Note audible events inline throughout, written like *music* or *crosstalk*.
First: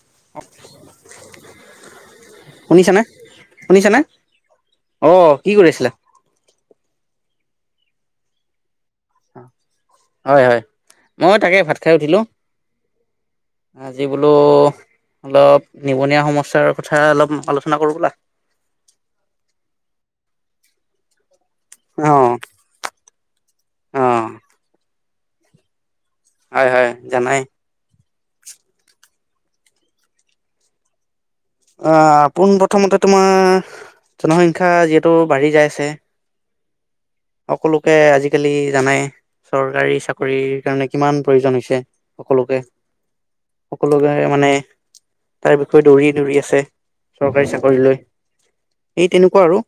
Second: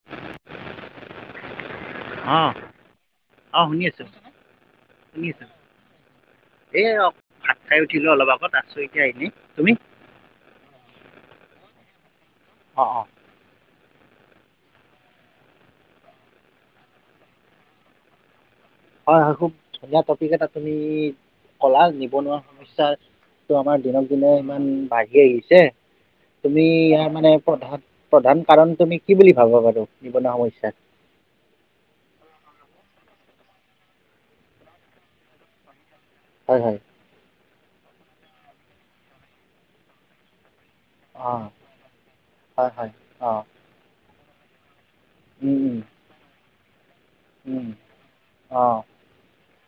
*unintelligible* অঁ'। অঁ শুনিছানে অঁ শুনি শুনিছানে আছোঁ অঁ কি কৰি আছিলা? এ অঁ ভাত খাই উঠিলো অলপ আগত আছোঁ এতিয়া এনেই তুমি? হয়ঁ হয়ঁ ময়ো তাকে ভাত খাই উঠিলোঁ। অঁ, অঁ'। আজি বোলো। অলপ নিবনুৱা সমস্যাৰ কথা অলপ আলোচনা কৰোঁ ব'লা। হয়ঁ হয়ঁ খুব ধুনীয়া টপিকত এটা তুমি ক'লা অ নিবনুৱা সমস্যাৰ- ত আমাৰ অ দিনক দিনে ইমান বাঢ়ি আহিছে তুমি হয় হয় ইয়াৰ মানে জানাই প্ৰধান- প্ৰধান কাৰণ তুমি কি বুলি ভাবা বাৰু নিবনা সমস্যাত। অঁ পোন প্ৰথমতে তোমাৰ জনসংখ্যা যিহেতু বাঢ়ি যাই আছে। হয়ঁ হয়ঁ। সকলোকে আজি কালি জানাই চৰকাৰী চাকৰি কাৰণে- কিমান অঁ প্ৰয়োজন হৈছে সকলোকে, হয় হয় অঁ সকলোকে মানে। তাৰ উম উম বিষয়ে দৌৰি দৌৰি আছে চৰকাৰী উম চাকৰিলৈ এই তেনেকুৱা আৰু।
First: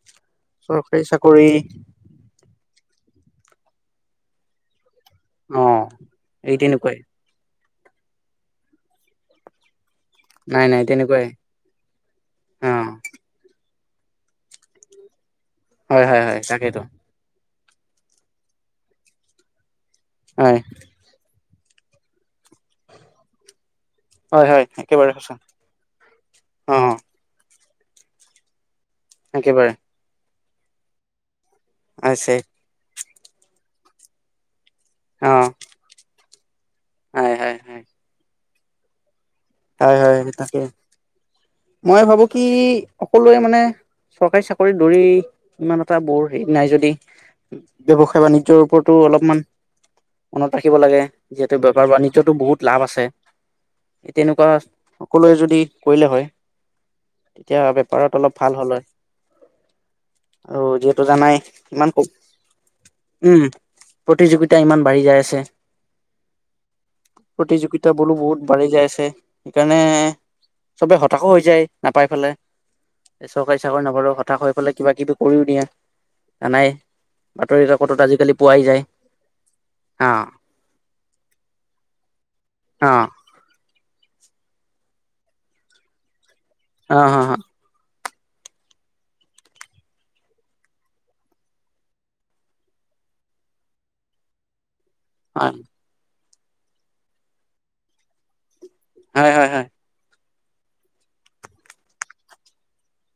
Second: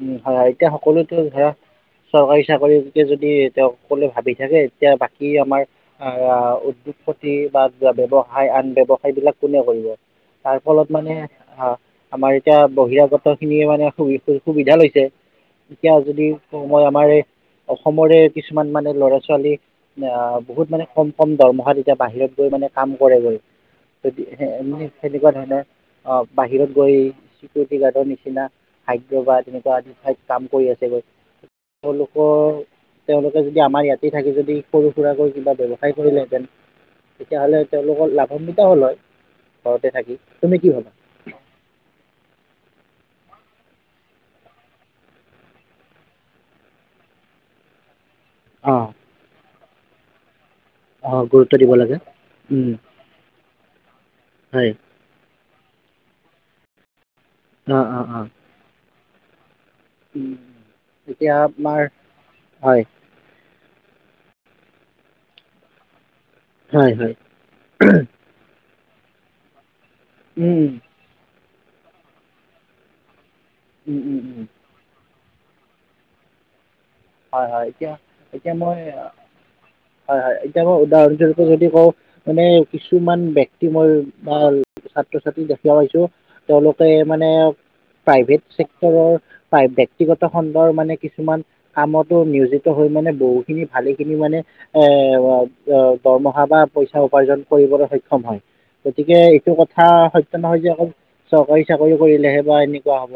উমঁ হয়ঁ এতিয়া চৰকাৰী সকলোতো চাকৰি ধৰা- চৰকাৰী চাকৰিতোকে যদি তেওঁক কলে ভাবি থাকে- এতিয়া বাকী অ আমাৰ আহ এই উদ্যোগ তেনেকুৱাই প তি বা ব্যৱসায় আন ব্যৱসায় বিলাক কোনে কৰিব, তাৰ নাই নাই ফলত মানে তেনেকুৱাই - আমাৰ অ এতিয়া বহিৰাগ ত খিনিয়ে মানে সু সুবিধা লৈছে, এতিয়া হয় হয় যদি হয় ক‌ও তাকেইতো মই আমাৰ এই - অসমৰে কিছুমান মানে ল'ৰা ছোৱালী আহ হয় বহুত মানে কম - কম দৰমহাত এতিয়া বাহিৰত গৈ মানে কাম কৰেগৈ। যদি হয় সে হয় একেবাৰে সেনেকুৱা সঁচা ধৰণৰ অ বাহিৰত - অ ছি ছিকিউৰিটি গাৰ্ডৰ নিচিনা হাইদ্ৰাবাদ একেবাৰে তেনেকুৱা আদি ঠাইত কাম কৰি আছে গৈ - আছে তেওঁলোকৰ তেওঁলোকে যদি আমাৰ ইয়াতে থাকি যদি সৰু অ সুৰাকৈ কিবা ব্যৱ সায় কৰিলেহেঁতেন, হয় হয় তেতিয়াহ'লে হয় তেওঁলোকৰ লাভান্বিত হ'ল হয়। হয় ঘৰতে থাকি, হয় তাকে তুমি কি ভাবা? মই ভাবো কি সকলোৱে মানে - চৰকাৰী চাকৰিত দৌৰি ইমান এটা বৰ হেৰি নাই যদি ব্যৱসায় বাণি জ্যৰ অঁ ওপৰতো অলপমান মনত ৰাখিব লাগে, অঁ গুৰুত্ব যিহেতু দিব বেপাৰ লাগে বানিজ্যটো বহুত লাভ আছে। তেনেকুৱা হয় সকলোৱে যদি কৰিলে হয়, তেতিয়া অঁ অঁ বেপাৰত অঁ অলপ ভাল হ'ল হয়। আৰু যিহেতু এতিয়া জানাই আমাৰ ইমান ক হয় উম, প্ৰতিযোগিতা ইমান বাঢ়ি যাই আছে। হয় হয় প্ৰতিযোগিতা বোলো বহুত বাঢ়ি যাই আছে, সেইকাৰণে - উম। চবে হতাশো হৈ যায় নাপাই পেলাই, এ চৰকাৰী চাকৰি নাপালেও হঠাশ হৈ হয় পেলাই - কিবাকিবি কৰিও দিয়ে, জানাই - বাতৰি হয় এতিয়া কাকতত আজিকালি এতিয়া পোৱাই যায়, মই হা। হয় হয় এতিয়া মই উদাহৰণ স্বৰূপে যদি কওঁ, মানে অ কিছুমান ব্য ক্তি মই বা ছাত্ৰ-ছাত্ৰী দেখা পাইছো, তেওঁলোকে অ এ হ মানে - প্ৰাইভেট ছেক্টৰৰ প্ৰাই ব্যক্তিগত খণ্ডৰ মানে কিছুমান - কামতো নিয়োজিত হৈ মানে বহুখিনি ভালেখিনি মানে এ অ হ - দৰমহা বা পইচা উপাৰ্জন কৰিবলে সক্ষম হয়। গতিকে হয় হয় এইটো ক হয় থা সত্য নহয় যে অকল চৰকাৰী চাকৰি কৰিলেহে বা এনেকুৱা হ'ব।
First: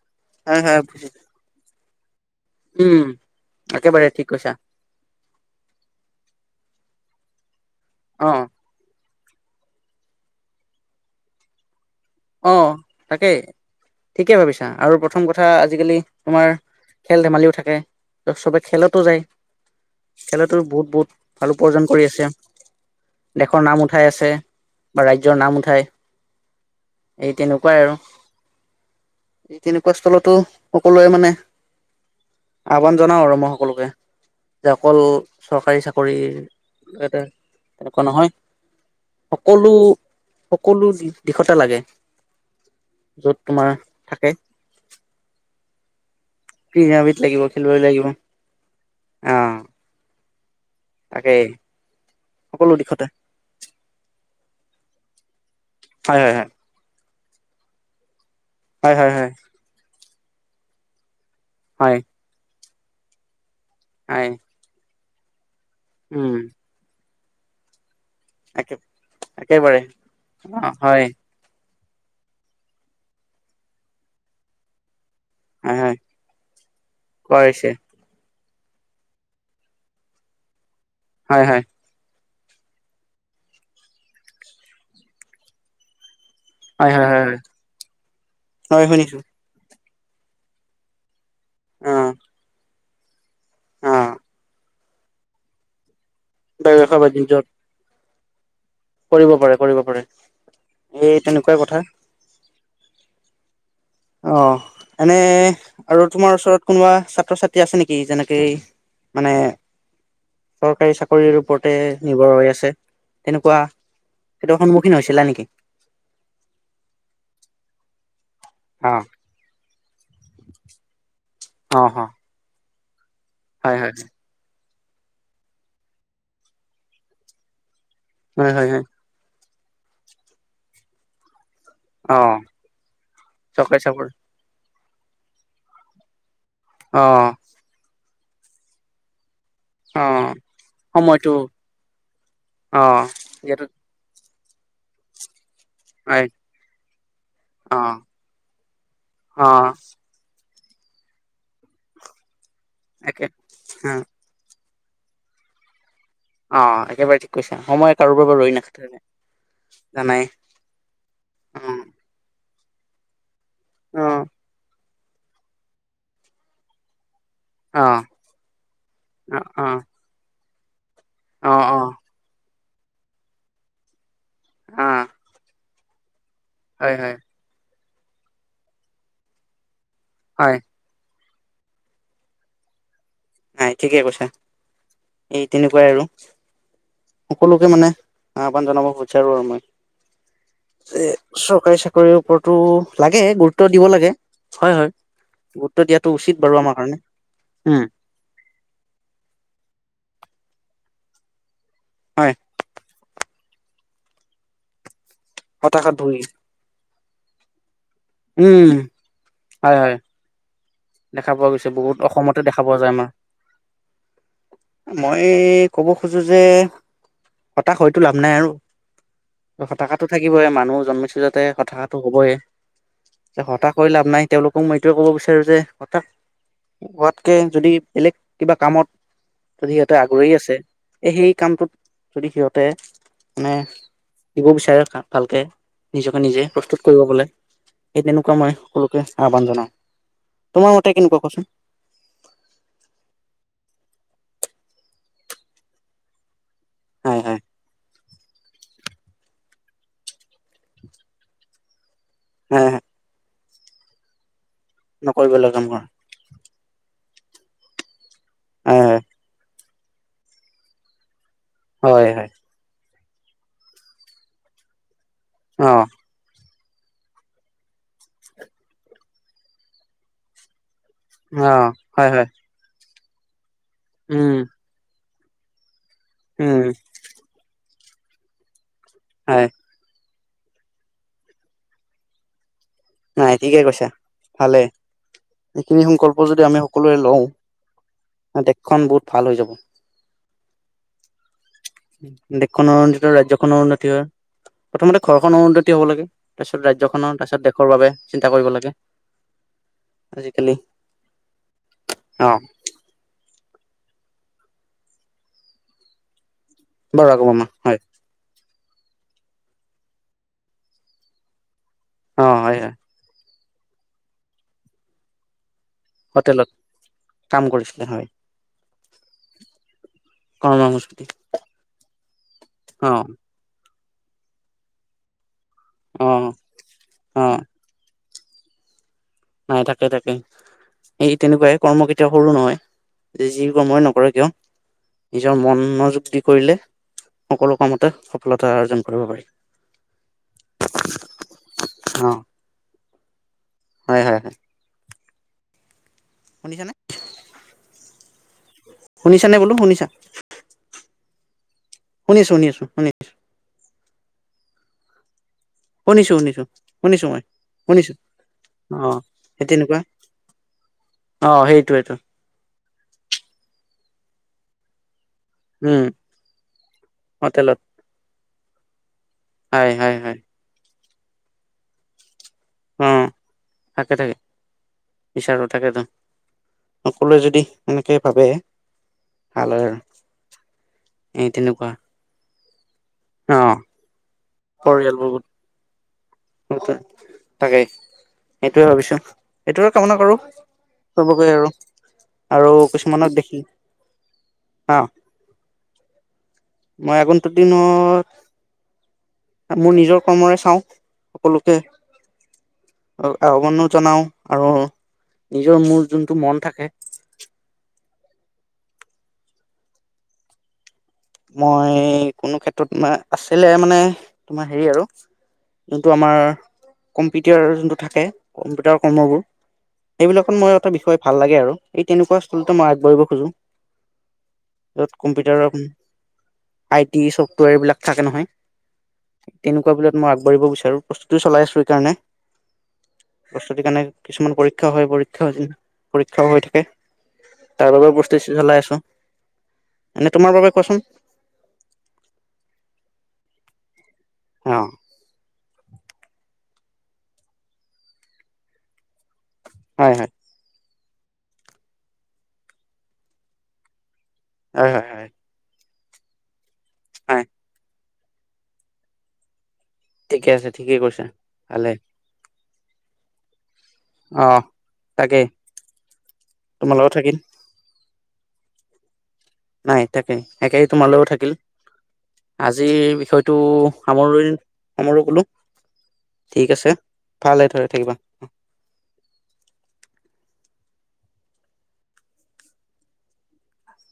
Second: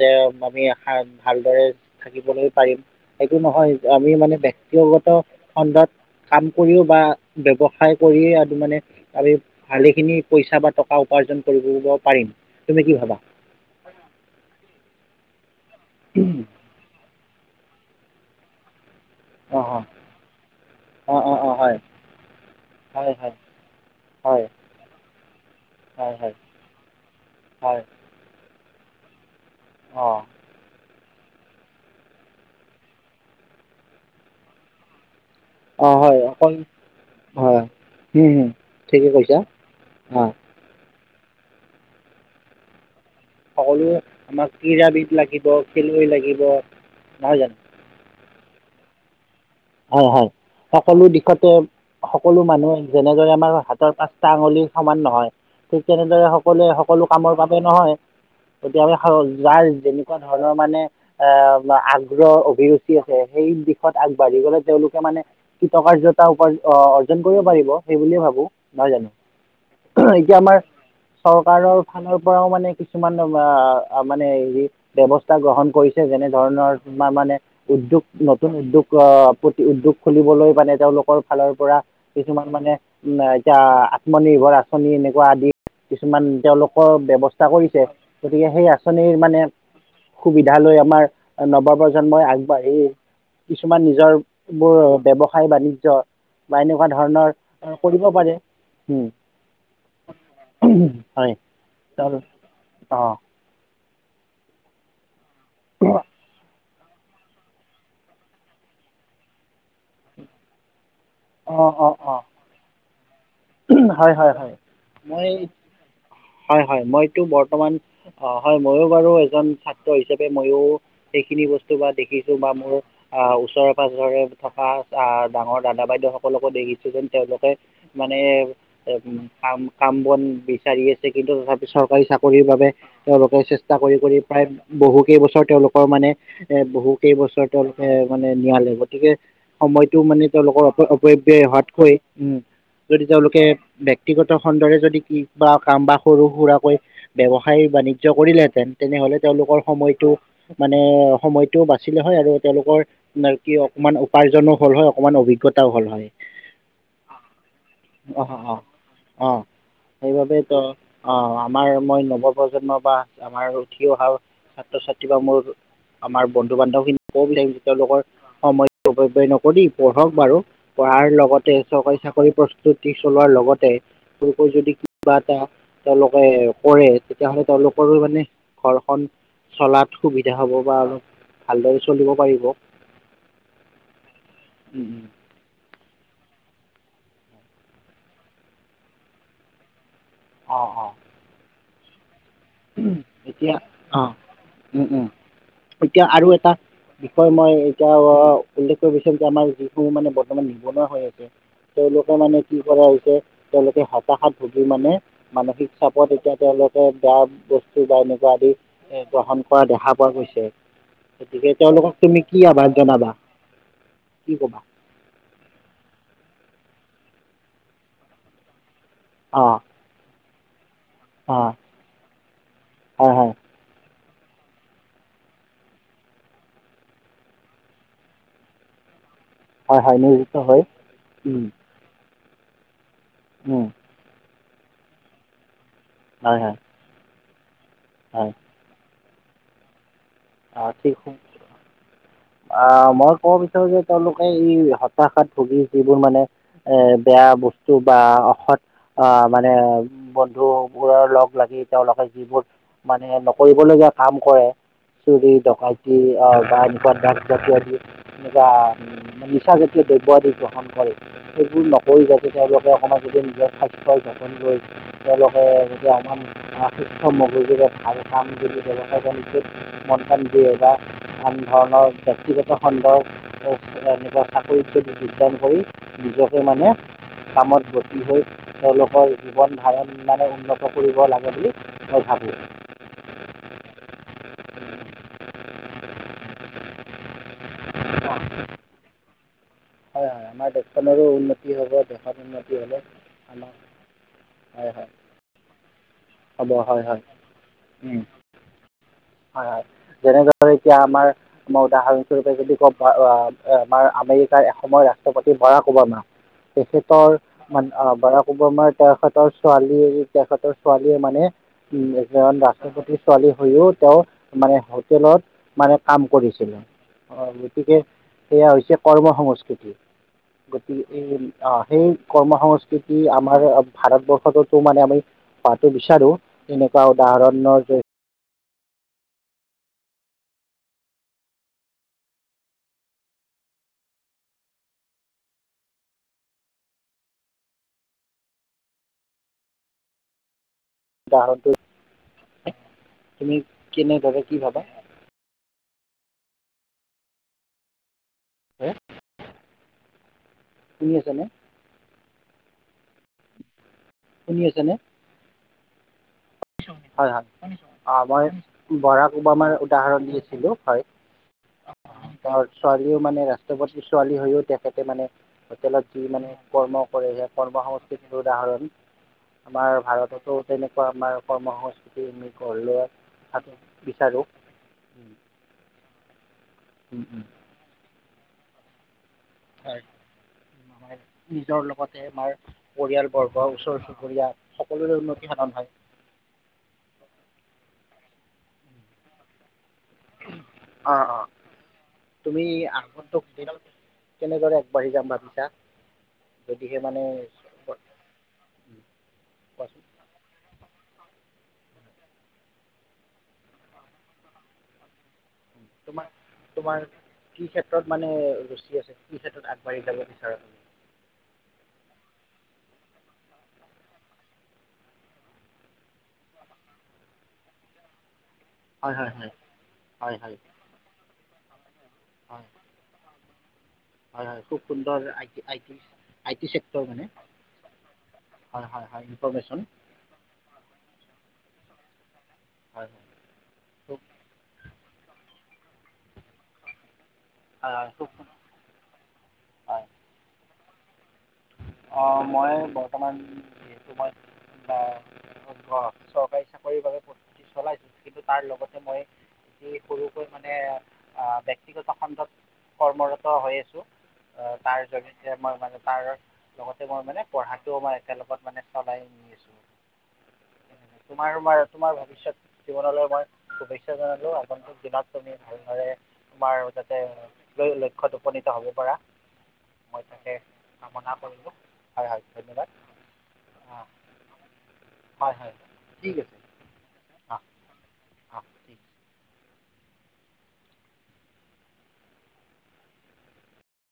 যে আমি হয় হয় হয় এসাঁজ ভালদৰে থাকিবলৈ পাৰিম। উম এইটো নহয় একেবাৰে আমিও ঠিক মানে বেক কৈছা ব্যক্তিগত খণ্ডত কাম কৰিও বা ব্যৱসায় অ কৰিয়ে আদি মানে - তাৰে ভালেখিনি পইচা বা টকা উপাৰ্জন কৰি কৰিব - অ তাকেই ঠিকে ভাবিছা আৰু প্ৰথম কথা আজিকালি তোমাৰ - খেল ধেমালিও থাকে, ত চবে খেলতো যায়। অ খেলটো বহুত বহুত অ অ অ ভাল অ হয় উপাৰ্জন কৰি আছে। হয় হয় দে শৰ নাম উঠাই আছে হয় বা ৰাজ্যৰ নাম উঠাই। হয় হয় এই তেনেকুৱাই হয় আৰু, এই তেনেকুৱা অ স্থলতো - সকলোৱে মানে আহ্বান জনাও আৰু মই সকলোকে, যে অকল - চৰকাৰী অ হয় চাকৰিৰ অকল - যাতে হয় তেনেকুৱা নহয়, হম হম ঠিকে কৈছা সকলো অ - সকলো দি দিশতে লাগে। য'ত তোমাৰ সকলোৱে থাকে আমাক ক্ৰীড়াবিদ লাগিব খেলুৱৈ লাগিব - ক্ৰীড়াবিদ লাগিব খেলুৱৈ লাগিব, অ। হয় হয়, সকলো দিশতে সকলো মানুহে যেনেদৰে আমাৰ হা তৰ পাঁচটা আঙুলি সমান নহয় ঠিক হয় তেনেদৰে হয় সকলোৱে সকলো কামৰ বাবে নহয়। হয় কেতিয়াবা হয় হয় যাৰ যেনেকুৱা ধৰণৰ মানে আহ, হয় হয় আগ্ৰহ অভিৰুচি আছে, সেই দিশত হয় আগবাঢ়ি গ'লে তেওঁলোকে মানে কৃতকাৰ্যতা উম উপাৰ্জন অ, অৰ্জন কৰিব পাৰিব সেই বুলিয়ে ভাবো একে নহয় জানো। একেবাৰে এতিয়া অ আমাৰ হয় চৰকাৰৰ ফালৰ পৰাও মানে কিছুমান অ, মানে হেৰি। ব্যৱস্থা গ্ৰহণ হয় হয় কৰিছে, যেনে ধৰণৰ তোমাৰ মানে কৰিছে উদ্যোগ, নতুন উদ্যোগ আহ, প্ৰতি উদ্যোগ খুলিবলৈ মানে তেওঁলোকৰ হয় ফালৰ হয় পৰা কিছুমান মানে উম, এতিয়া আত্মনিৰ্ভৰ আঁচনি, এনেকুৱা আদি কিছুমান তেওঁলোক হয় হয় হয় হয় ব্যৱস্থা কৰিছে। গতিকে সেই হয় শুনিছো আঁচনিৰ মানে সুবিধা লৈ আমাৰ নৱ- অ প্ৰজন্মই আগবাঢ়ি কিছুমান অ নিজৰ বোৰ বাণিজ্য এনেকুৱা ব্যৱসায় ধৰণৰ বাণিজ্যত অ, কৰিব পাৰে। কৰিব পাৰে, কৰিব পাৰে। এই তেনেকুৱাই কথা। অঁ। অ, এনে অঁ আৰু তোমাৰ ওচৰত কোনোবা ছাত্ৰ- ছাত্ৰী আছে নেকি? যেনেকে মানে চৰকাৰী- চাকৰিৰ অঁ ওপৰতে অঁ অঁ নিৰ্ভৰ হৈ আছে। তেনেকুৱা হয় হয় হয় সেইটোৰ সন্মুখীন হৈছিলা মই নেকি? হয়- হয়, মই সেইতো বৰ্তমান অ, হয়, ময়ো অ', বাৰু এজন ছাত্ৰ হিচাপে ময়ো সেইখিনি বস্তু বা অ', অ', দেখিছোঁ বা মোৰ অ, ওচৰে হয়, হয়, পাজৰে থকা। আহ, ডাঙৰ দাদা বাইদেউ সকলকো দেখিছো যেন তেওঁলোকে মানে হয়, হয়, হয়, কাম- কাম বন বিচাৰি আছে, কিন্তু তথাপিতো পিছ চৰকাৰী অ', চাকৰিৰ বাবে তেওঁলোকে চেষ্টা চৰকাৰী কৰি- চাকৰি কৰি প্ৰায় বহু কেই বছৰ তেওঁলোকৰ মানে এ বহু অ', কেইবছৰ তল তেওঁলোকে মানে নিয়ালে। গতিকে সময়টো মানে অ', তেওঁলোকৰ সময়টো অপব্যয় হোৱাতকৈ উম, অ', যদি তেওঁলোকে যিহেতু তেক ব্যক্তিগত খণ্ডৰে যদি কি বা কাম বা হয়, সৰু- সুৰাকৈ ব্যৱসায় অ', বাণিজ্য কৰিলেহেতেন তেনেহলে তেওঁলোকৰ অ', সময়টো মানে সময়টো বাচিল হয়, আৰু তেওঁলোকৰ একে কি অকমান উক উপাৰ্জনো হল হয়, অকমান অভিজ্ঞতাও হ'ল হয়। অ, একেবাৰে ঠিক কৈছা। সময় অঁ কাৰোবাৰ বাবে ৰৈ নাথাকে। চ অ, আমাৰ অ', মই নৱ প্ৰজন্মৰ বা আমাৰ উঠি অহা অ'। ছাত্ৰ- ছাত্ৰী বা মোৰ আমাৰ বন্ধু বান্ধৱী খিনি কি তেওঁলোকৰ অ', সময় অপব্যয় অ', নকৰি, অ', পঢ়ক বাৰু পঢ়াৰ লগতে অ', অ', চৰকাৰী চাকৰি পৰি প্ৰস্তুতি চলোৱাৰ লগতে যদি অ', কিবা এটা তেওঁলোকে কৰে, হয়, হয়, তেতিয়াহ'লে তেওঁলোকৰো মানে ঘৰখন চলাত সুবিধা হ'ব হয়, বা অলপ ভালদৰে চলিব পাৰিব। হয়, ঠিকে কৈছা। উম, উম। এই তেনেকুৱাই আৰু, সকলোকে মানে আহ্বান জনাব বিচাৰো আৰু মই। অঁ অঁ যে চৰকাৰী চাক ওপৰতো লাগে, এতিয়া গুৰুত্ব দিব লাগে, হয়- হয়। অঁ গুৰুত্ব এতিয়া দিয়াটো আৰু উচিত এটা বাৰু আমাৰ কাৰণে বিষয় মই উম এতিয়া আহ উল্লেখ কৰিছিলোঁ যে আমাৰ যিসমূহ মানে বৰ্তমান নিবনুৱা হৈ আছে তেওঁলোকৰ হয় মানে কি কৰা হৈছে তেওঁলোকে হতাশাত ভুগি মানে মানসিক হতাশাত চাপত ভুগি এতিয়া তেওঁলোকে বেয়া বস্তু বা এনেকা আদি উম এ গ্ৰহণ কৰা হয় দেখা হয় পোৱা গৈছে। দেখা পোৱা যিহেতু গৈছে বহুত তেওঁলোকক তুমি অসমতে দেখা আহ্বান পোৱা যায় আমাৰ। জনাবা কি কবা? মই ক'ব খোজো যে হতাশ হয়তো লাভ নাই আৰু। অ'। হতাসাটো থাকিবই মানুহ জন্মিছো যাতে হতাসাটো হ'বই। হয় যে হতাশ হৈ লাভ নাই তেওঁলোকক মই এইটোৱে ক'ব বিচাৰোঁ যে। হতাশ হোৱাতকৈ যদি বেলেগ কিবা কামত যদি হয় হয় সিহঁতে হয় আগ্ৰহী নিয়োজিত আছে, হৈ এ সেই কামটোত যদি সিহঁতে মানে দিব বিচাৰে ভালকে। নিজকে হয় হয় নিজে প্ৰস্তুত কৰিব *unintelligible* সেই হয় তেনেকুৱা মই সকলোকে আহ্বান জনাও। তোমাৰ অ', মতে ঠিক *unintelligible* কেনেকুৱা কোৱাচোন আহ, মই ক'ব বিচাৰো যে তেওঁলোকে ই হতাশাত ভুগি যিবোৰ মানে এ হয় বেয়া হয় বস্তু বা অসৎ অ', মানে বন্ধু বোৰৰ লগ লাগি তেওঁলোকে যিবোৰ হয়, হয়। মানে নকৰিবলগীয়া কাম কৰে। চুৰি, নকৰিব লগা কাম কৰা ডকাইতি অ', বা এনেকুৱা ড্ৰক্স জাতীয় আদি এনেকুৱা হয় নিচা জা তীয় দ্ৰব্য আদি গ্ৰহণ কৰে, সেইবোৰ হয় নকৰি হয় হয় যাতে তেওঁলোকে অকণমান নিজে নিজৰ স্বাস্থ্য যতন লৈ তেওঁলোকে অ যেতিয়া অলমান অ', সুস্থ মগজুৰে ভাল কাম যদি ব্যৱসায় কৰি মন কাণ দিয়ে বা আন অ ধৰণৰ হয় হয় ব্যক্তিগত খণ্ডৰ এনেকুৱা উম চাকৰিত যদি যোগদান কৰি নিজকে উম মানে কামত গতি হৈ তেওঁলোকৰ হয় জীৱন ধাৰণ মানে উন্নত কৰিব লাগে বুলি, মই ভাবোঁ। নাই ঠিকে কৈছা, ভালেই। এইখিনি সংকল্প যদি আমি সকলোৱে লওঁ। দেশখন বহুত ভাল হৈ যাব। হয়, হয়, আমাৰ দেশখনৰো উন্নতি হ'ব, দেশৰ উন্নতি দেশখনৰ হ'লে উন্নতি আমাৰ ৰাজ্যখনৰ উন্নতি হয়, হয় হয় প্ৰথমতে ঘৰখনৰ উন্নতি হ'ব লাগে, হ'ব তাৰপিছত হয় হয় ৰাজ্যখনৰ, তাৰপিছত দেশৰ বাবে চিন্তা কৰিব লাগে। হয়, হয়, যেনে ধৰ, আজিকালি এতিয়া আমাৰ মই অ উদাহৰণস্বৰূপে যদি ক'ব *unintelligible* এ, আমাৰ আমেৰিকাৰ এসময় ৰাষ্ট্ৰপতি বৰাক ওবামা। বাৰু তেখেতৰ আগমা মানে হয় বৰাক ওবামাৰ বয়সত তেখেতৰ ছোৱালী, তেখেতৰ ছোৱালীয়ে মানে, উম, অ এজন হয় হয় ৰাষ্ট্ৰপতি ছোৱালী হৈয়ো তেওঁ মানে হোটেলত মানে কাম হোটেলত কৰিছিলে, অ', কাম গতিকে কৰিছিলে হয় সেয়া হৈছে কৰ্ম সংস্কৃতি। গতিকে কৰ্মসংস্কৃতি এই, অ', সেই কৰ্ম অ সংস্কৃতি আমাৰ ভাৰতৰবৰ্ষটো তো মানে আমি হোৱাটো অ বিচাৰোঁ, তেনেকুৱা অ উদাহৰণৰ জৰি- নাই, তাকে, তাকে। এই, তেনেকুৱাই কৰ্ম কেতিয়াও সৰু নহয়, যি কৰ্মই নকৰা কিয়। নিজৰ মনোযোগ দি কৰিলে, সকলো কামতে সফলতা আৰ্জন কৰিব পাৰি। *inaudible* *unintelligible* অ তুমি হয় হয় কেনেদৰে হয় কি ভাবা? শুনিছানে? হয়, শুনিছানে বোলো শুনিছা? শুনি আছা নে? শুনিছোঁ, শুনি আছোঁ, শুনি আছোঁ। শুনি আছা নে? শুনিছোঁ, শুনিছোঁ। হয়, হয়, অ', মই অ বৰাক ওবামাৰ উদাহৰণ দি আছিলোঁ হয়। অ'সেইটোৱে টো। অহ ছোৱালীও মানে ৰাষ্ট্ৰপতি ছোৱালী হৈও তেখেতে মানে উম হোটেলতে যি মানে কৰ্ম কৰিলে, হোটেলত কৰ্ম সংস্কৃতিৰ উদাহৰণ হয় আমাৰ হয় হয় ভাৰততো তেনেকুৱা আমাৰ কৰ্ম সংস্কৃতি আমি গঢ় অ লোৱাৰ *unintelligible* বিচাৰোঁ। বিচাৰোঁ তাকেটো, সকলোৱে যদি এনেকে ভাবে ভাল আৰু হয় এই নিজৰ তেনেকুৱা লগতে আমাৰ অ পৰিয়ালবৰ্গ, ওচৰ চুবুৰীয়া সকলোৰে উন্নতি সাধন হয়। *unintelligible* তাকেই সেইটোয়ে ভাবিছোঁ। এইটোৰে কামনা কৰোঁ অঁ চব অঁ গৈ আৰু তুমি আৰু কিছুমানক আগন্তক দেখি দিনত কেনেদৰে হা আগবাঢ়ি যাম ভাবিছা যদিহে মই মানে আগন্তক দিনত মোৰ কোৱাচোন নিজৰ কৰ্মই চাওঁ সকলোকে আৰু আহ্বানো জনাওঁ আৰু নিজৰ মোৰ তোমাৰ, যোনটো মন থাকে তোমাৰ কি ক্ষেত্ৰত মানে ৰুচি আছে? কি ক্ষেত্ৰত আগবাঢ়ি যাব বিচাৰা তুমি? মই, কোনো ক্ষেত্ৰত তোমাৰ আছিলে মানে, তোমাৰ হেৰি আৰু যোনটো আমাৰ, কম্পিউটাৰ যোনটো থাকে কম্পিউটাৰ হয় হয় কৰ্মবোৰ, হয় হয় সেইবিলাকত হয় মোৰ এটা বিষয় ভাল লাগে আৰু এই তেনেকুৱা হয় স্থলতে মই আগবাঢ়িব খোজোঁ। হয় হয়, খুব সুন্দৰ আইডি আইডিয়া আইটি ছফ্টেৱেৰ এইবিলাক থাকে নহয়, হয় হয় হয় ইনফৰমেশ্যন তেনেকুৱা বিলাক মই আগবঢ়িব বিচাৰো। প্ৰস্তুতিও চলাই আছো এইকাৰণে হয় প্ৰস্তুতিৰ কাৰণে খুব কিছুমান পৰীক্ষা হয় পৰীক্ষা পৰীক্ষাও হৈ থাকে। তাৰ হয় বাবেও খুব প্ৰস্তুতি চলাই আছো। হয় এনেই তোমাৰ বাবে কোৱাচোন। অ মই বৰ্তমান যিহেতু মই অ *unintelligible* চৰকাৰী চাকৰি বাবে প্ৰস্তুতি চলাইছো। কিন্তু তাৰ লগতে মই এই হয় হয় সৰুকৈ মানে ব্যক্তিগত খণ্ডত কৰ্মৰত হৈ আছো। হয় তাৰ হয় হয় জৰিয় মই মানে তাৰ লগতে মই মানে হয় পঢ়াটোও মই একেলগত মানে চলাই নি আছো। ঠিকে আছে ঠিকেই কৈছা তোমাৰ মই ভালে তোমাৰ ভৱিষ্যত জীৱনলৈ মই শুভেচ্ শুভেচ্ছা অ জনালো আগন্ত দিনত তাকেই তুমি ভালদৰে তোমাৰো তোমাৰ লগত যাতে থাকিল লক্ষ্যত উপনীত হ'ব পাৰা। নাই মই তাকে একে তোমালৈও কামনা থাক কিল কৰিলোঁ হয় হয় ধন্যবাদ আজিৰ বিষয়টো অঁ সামৰি সামৰো বোলো। ঠিক আছে অঁ ভালে দৰে থাকিবা। অঁ ঠিক আছে